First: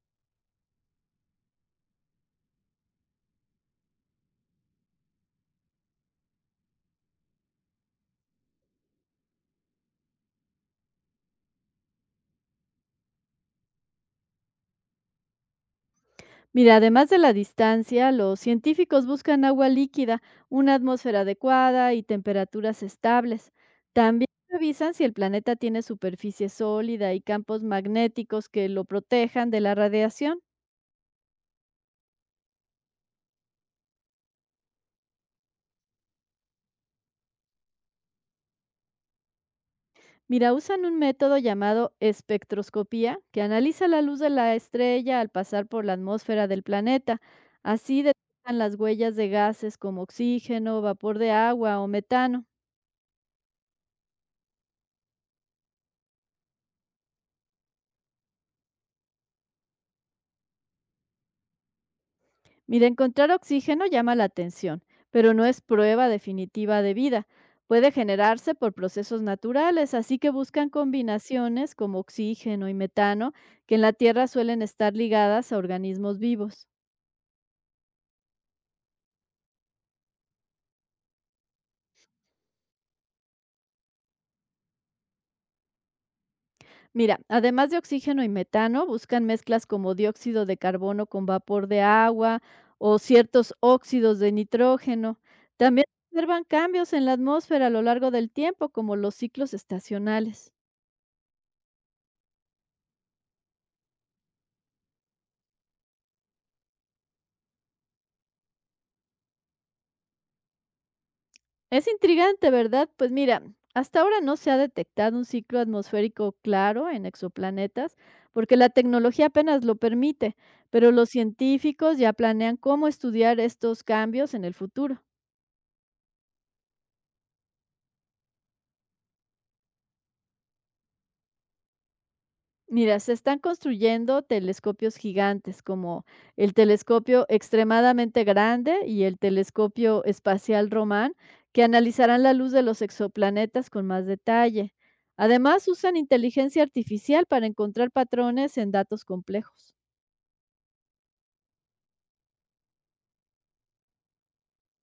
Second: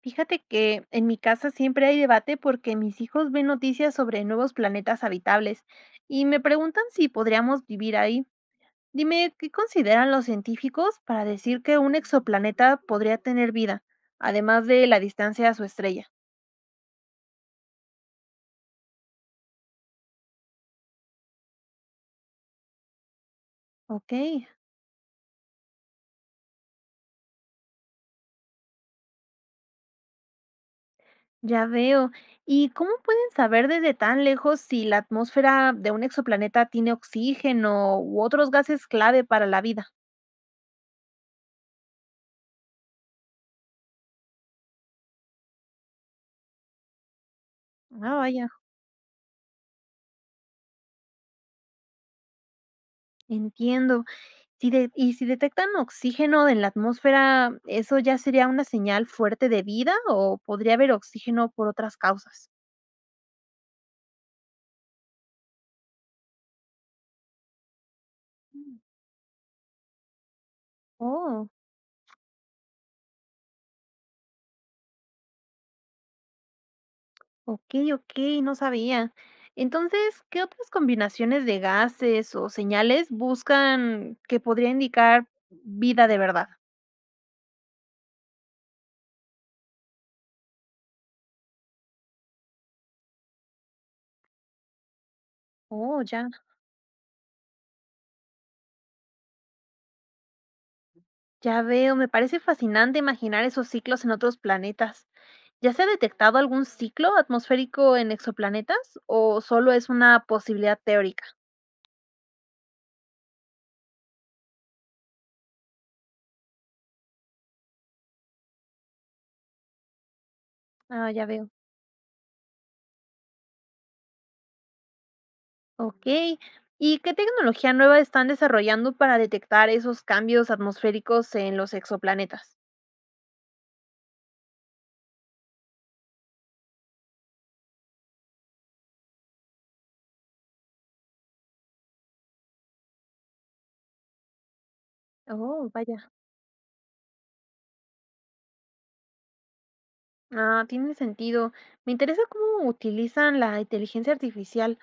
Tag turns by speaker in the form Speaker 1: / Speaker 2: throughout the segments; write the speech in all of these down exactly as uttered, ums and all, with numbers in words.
Speaker 1: Fíjate que en mi casa siempre hay debate porque mis hijos ven noticias sobre nuevos planetas habitables y me preguntan si podríamos vivir ahí. Dime, ¿qué consideran los científicos para decir que un exoplaneta podría tener vida, además de la distancia a su estrella?
Speaker 2: Mira, además de la distancia, los científicos buscan agua líquida, una atmósfera adecuada y temperaturas estables.
Speaker 1: Ok,
Speaker 2: También revisan si el planeta tiene superficie sólida y campos magnéticos que lo protejan de la radiación.
Speaker 1: ya veo. ¿Y cómo pueden saber desde tan lejos si la atmósfera de un exoplaneta tiene oxígeno u otros gases clave para la vida?
Speaker 2: Mira, usan un método llamado espectroscopía que analiza la luz de la estrella al pasar por la atmósfera del planeta. Así
Speaker 1: Ah, vaya,
Speaker 2: detectan las huellas de gases como oxígeno, vapor de agua o metano.
Speaker 1: entiendo. Si de ¿Y si detectan oxígeno en la atmósfera, eso ya sería una señal fuerte de vida o podría haber oxígeno por otras causas?
Speaker 2: Mira, encontrar oxígeno llama la atención, pero no es prueba definitiva de vida. Puede generarse por
Speaker 1: Mm.
Speaker 2: procesos naturales, así que buscan
Speaker 1: Oh,
Speaker 2: combinaciones como oxígeno y metano, que en la Tierra suelen estar ligadas a organismos vivos.
Speaker 1: ok, ok, no sabía. Entonces, ¿qué otras combinaciones de gases o señales buscan que podría indicar vida de verdad?
Speaker 2: Mira, además de oxígeno y metano, buscan mezclas como dióxido de carbono con vapor de agua o ciertos óxidos de nitrógeno. También
Speaker 1: Oh, ya,
Speaker 2: observan cambios en la atmósfera a lo largo del tiempo, como los ciclos estacionales.
Speaker 1: ya veo, me parece fascinante imaginar esos ciclos en otros planetas. ¿Ya se ha detectado algún ciclo atmosférico en exoplanetas o solo es una posibilidad teórica?
Speaker 2: Es intrigante, ¿verdad? Pues mira, hasta ahora no se ha detectado un ciclo atmosférico claro en exoplanetas, porque la tecnología apenas lo permite, pero los
Speaker 1: Ah, ya veo.
Speaker 2: científicos ya planean cómo estudiar estos cambios en el futuro.
Speaker 1: Okey. ¿Y qué tecnología nueva están desarrollando para detectar esos cambios atmosféricos en los exoplanetas?
Speaker 2: Mira, se están construyendo telescopios gigantes, como el telescopio extremadamente grande y el telescopio espacial Román, que analizarán la luz de los exoplanetas con más detalle.
Speaker 1: Oh,
Speaker 2: Además, usan
Speaker 1: vaya.
Speaker 2: inteligencia artificial para encontrar patrones en datos complejos.
Speaker 1: Ah, tiene sentido. Me interesa cómo utilizan la inteligencia artificial.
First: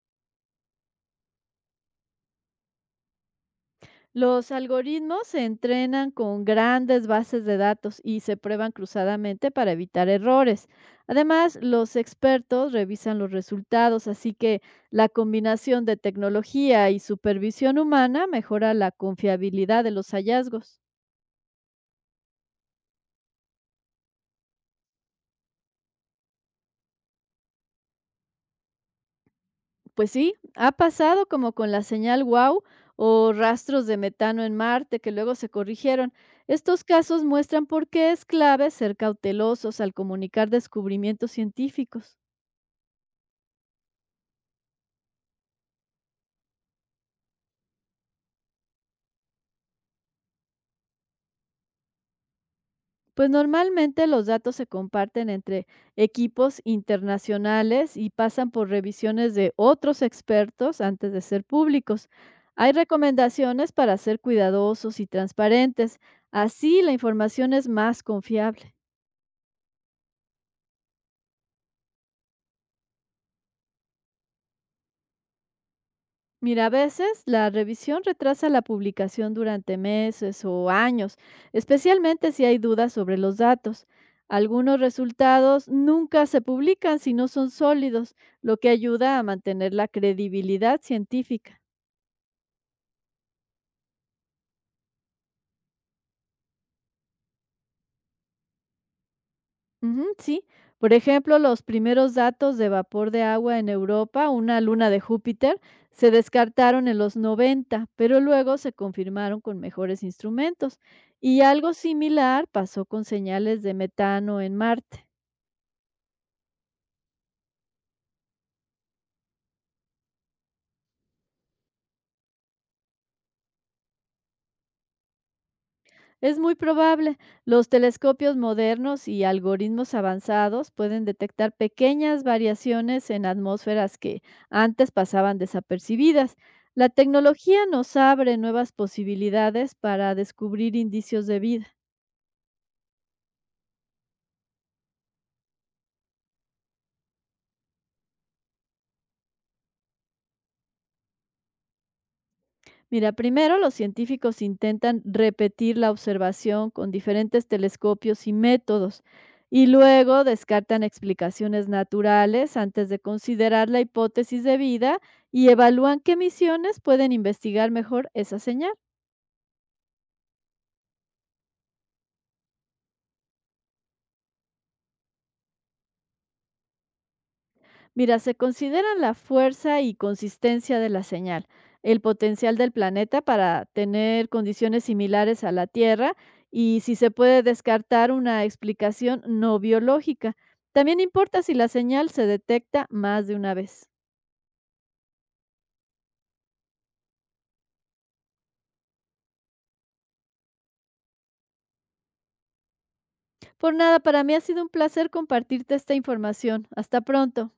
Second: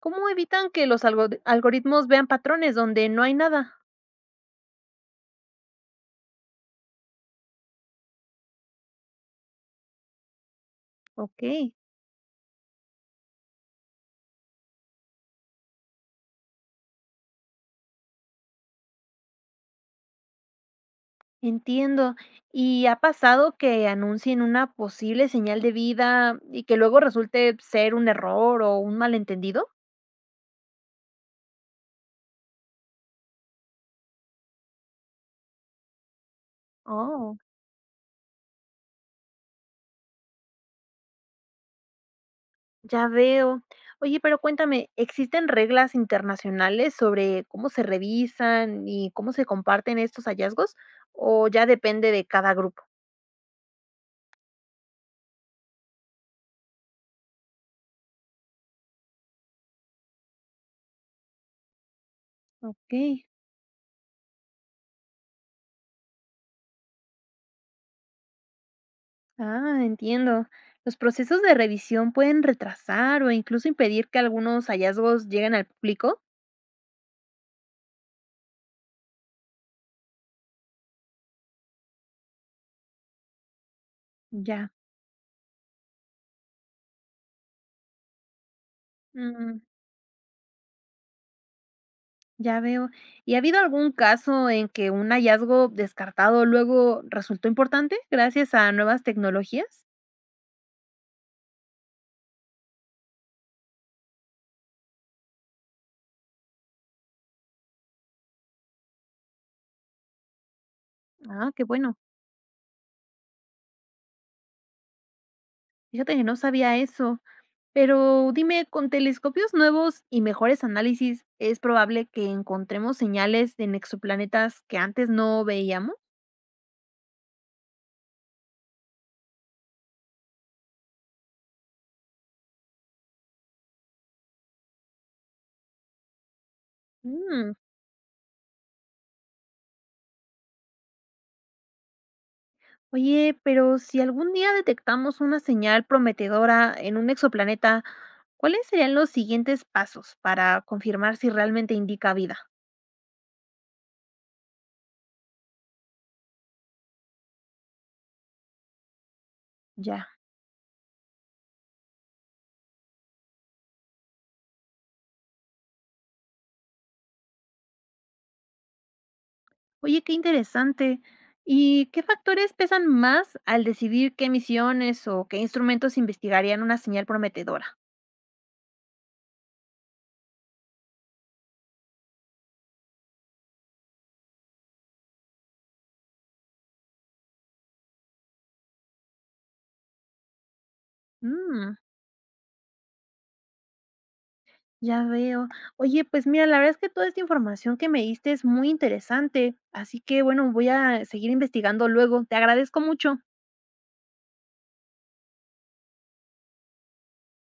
Speaker 1: ¿Cómo evitan que los algori algoritmos vean patrones donde no hay nada?
Speaker 2: Los algoritmos se entrenan con grandes bases de datos y se prueban cruzadamente para evitar errores. Además,
Speaker 1: Okey,
Speaker 2: los expertos revisan los resultados, así que la combinación de tecnología y supervisión humana mejora la confiabilidad de los hallazgos.
Speaker 1: entiendo. ¿Y ha pasado que anuncien una posible señal de vida y que luego resulte ser un error o un malentendido?
Speaker 2: Pues sí, ha pasado como con la señal W O W o rastros de metano en Marte que luego se corrigieron. Estos casos
Speaker 1: Oh.
Speaker 2: muestran por qué es clave ser cautelosos al comunicar descubrimientos científicos.
Speaker 1: Ya veo. Oye, pero cuéntame, ¿existen reglas internacionales sobre cómo se revisan y cómo se comparten estos hallazgos? ¿O ya depende de cada grupo?
Speaker 2: Pues normalmente los datos se comparten entre equipos internacionales y pasan por revisiones de otros expertos antes de ser públicos. Hay
Speaker 1: Ok,
Speaker 2: recomendaciones para ser cuidadosos y transparentes. Así la información es más confiable.
Speaker 1: ah, entiendo. Los procesos de revisión pueden retrasar o incluso impedir que algunos hallazgos lleguen al público.
Speaker 2: Mira, a veces la revisión retrasa la publicación durante meses o años, especialmente si hay dudas sobre los datos.
Speaker 1: Ya,
Speaker 2: Algunos resultados nunca se publican si no son sólidos, lo que ayuda a
Speaker 1: mm,
Speaker 2: mantener la credibilidad científica.
Speaker 1: ya veo. ¿Y ha habido algún caso en que un hallazgo descartado luego resultó importante gracias a nuevas tecnologías?
Speaker 2: Ujú, sí. Por ejemplo, los primeros datos de vapor de agua en Europa, una luna de Júpiter, se descartaron en los noventa, pero luego se confirmaron con mejores instrumentos. Y
Speaker 1: Ah, qué
Speaker 2: algo
Speaker 1: bueno.
Speaker 2: similar pasó con señales de metano en Marte.
Speaker 1: Fíjate que no sabía eso. Pero dime, con telescopios nuevos y mejores análisis, ¿es probable que encontremos señales en exoplanetas que antes no veíamos?
Speaker 2: Es muy probable. Los telescopios modernos y algoritmos avanzados pueden detectar pequeñas variaciones en atmósferas que antes pasaban desapercibidas. La
Speaker 1: Mm,
Speaker 2: tecnología nos abre nuevas posibilidades para descubrir indicios de vida.
Speaker 1: oye, pero si algún día detectamos una señal prometedora en un exoplaneta, ¿cuáles serían los siguientes pasos para confirmar si realmente indica vida?
Speaker 2: Mira, primero los científicos intentan repetir la observación con diferentes telescopios y métodos y
Speaker 1: Ya.
Speaker 2: luego descartan explicaciones naturales antes de considerar la hipótesis de vida y evalúan qué misiones pueden investigar mejor esa señal.
Speaker 1: Oye, qué interesante. ¿Y qué factores pesan más al decidir qué misiones o qué instrumentos investigarían una señal prometedora?
Speaker 2: Mira, se consideran la fuerza y consistencia de la señal, el potencial del planeta para tener condiciones similares a la Tierra y si se puede descartar una explicación no biológica. También importa si la
Speaker 1: Mm.
Speaker 2: señal se detecta más de una vez.
Speaker 1: Ya veo. Oye, pues mira, la verdad es que toda esta información que me diste es muy interesante, así que bueno, voy a seguir investigando luego. Te agradezco mucho.
Speaker 2: Por nada, para mí ha sido un placer compartirte esta información. Hasta pronto.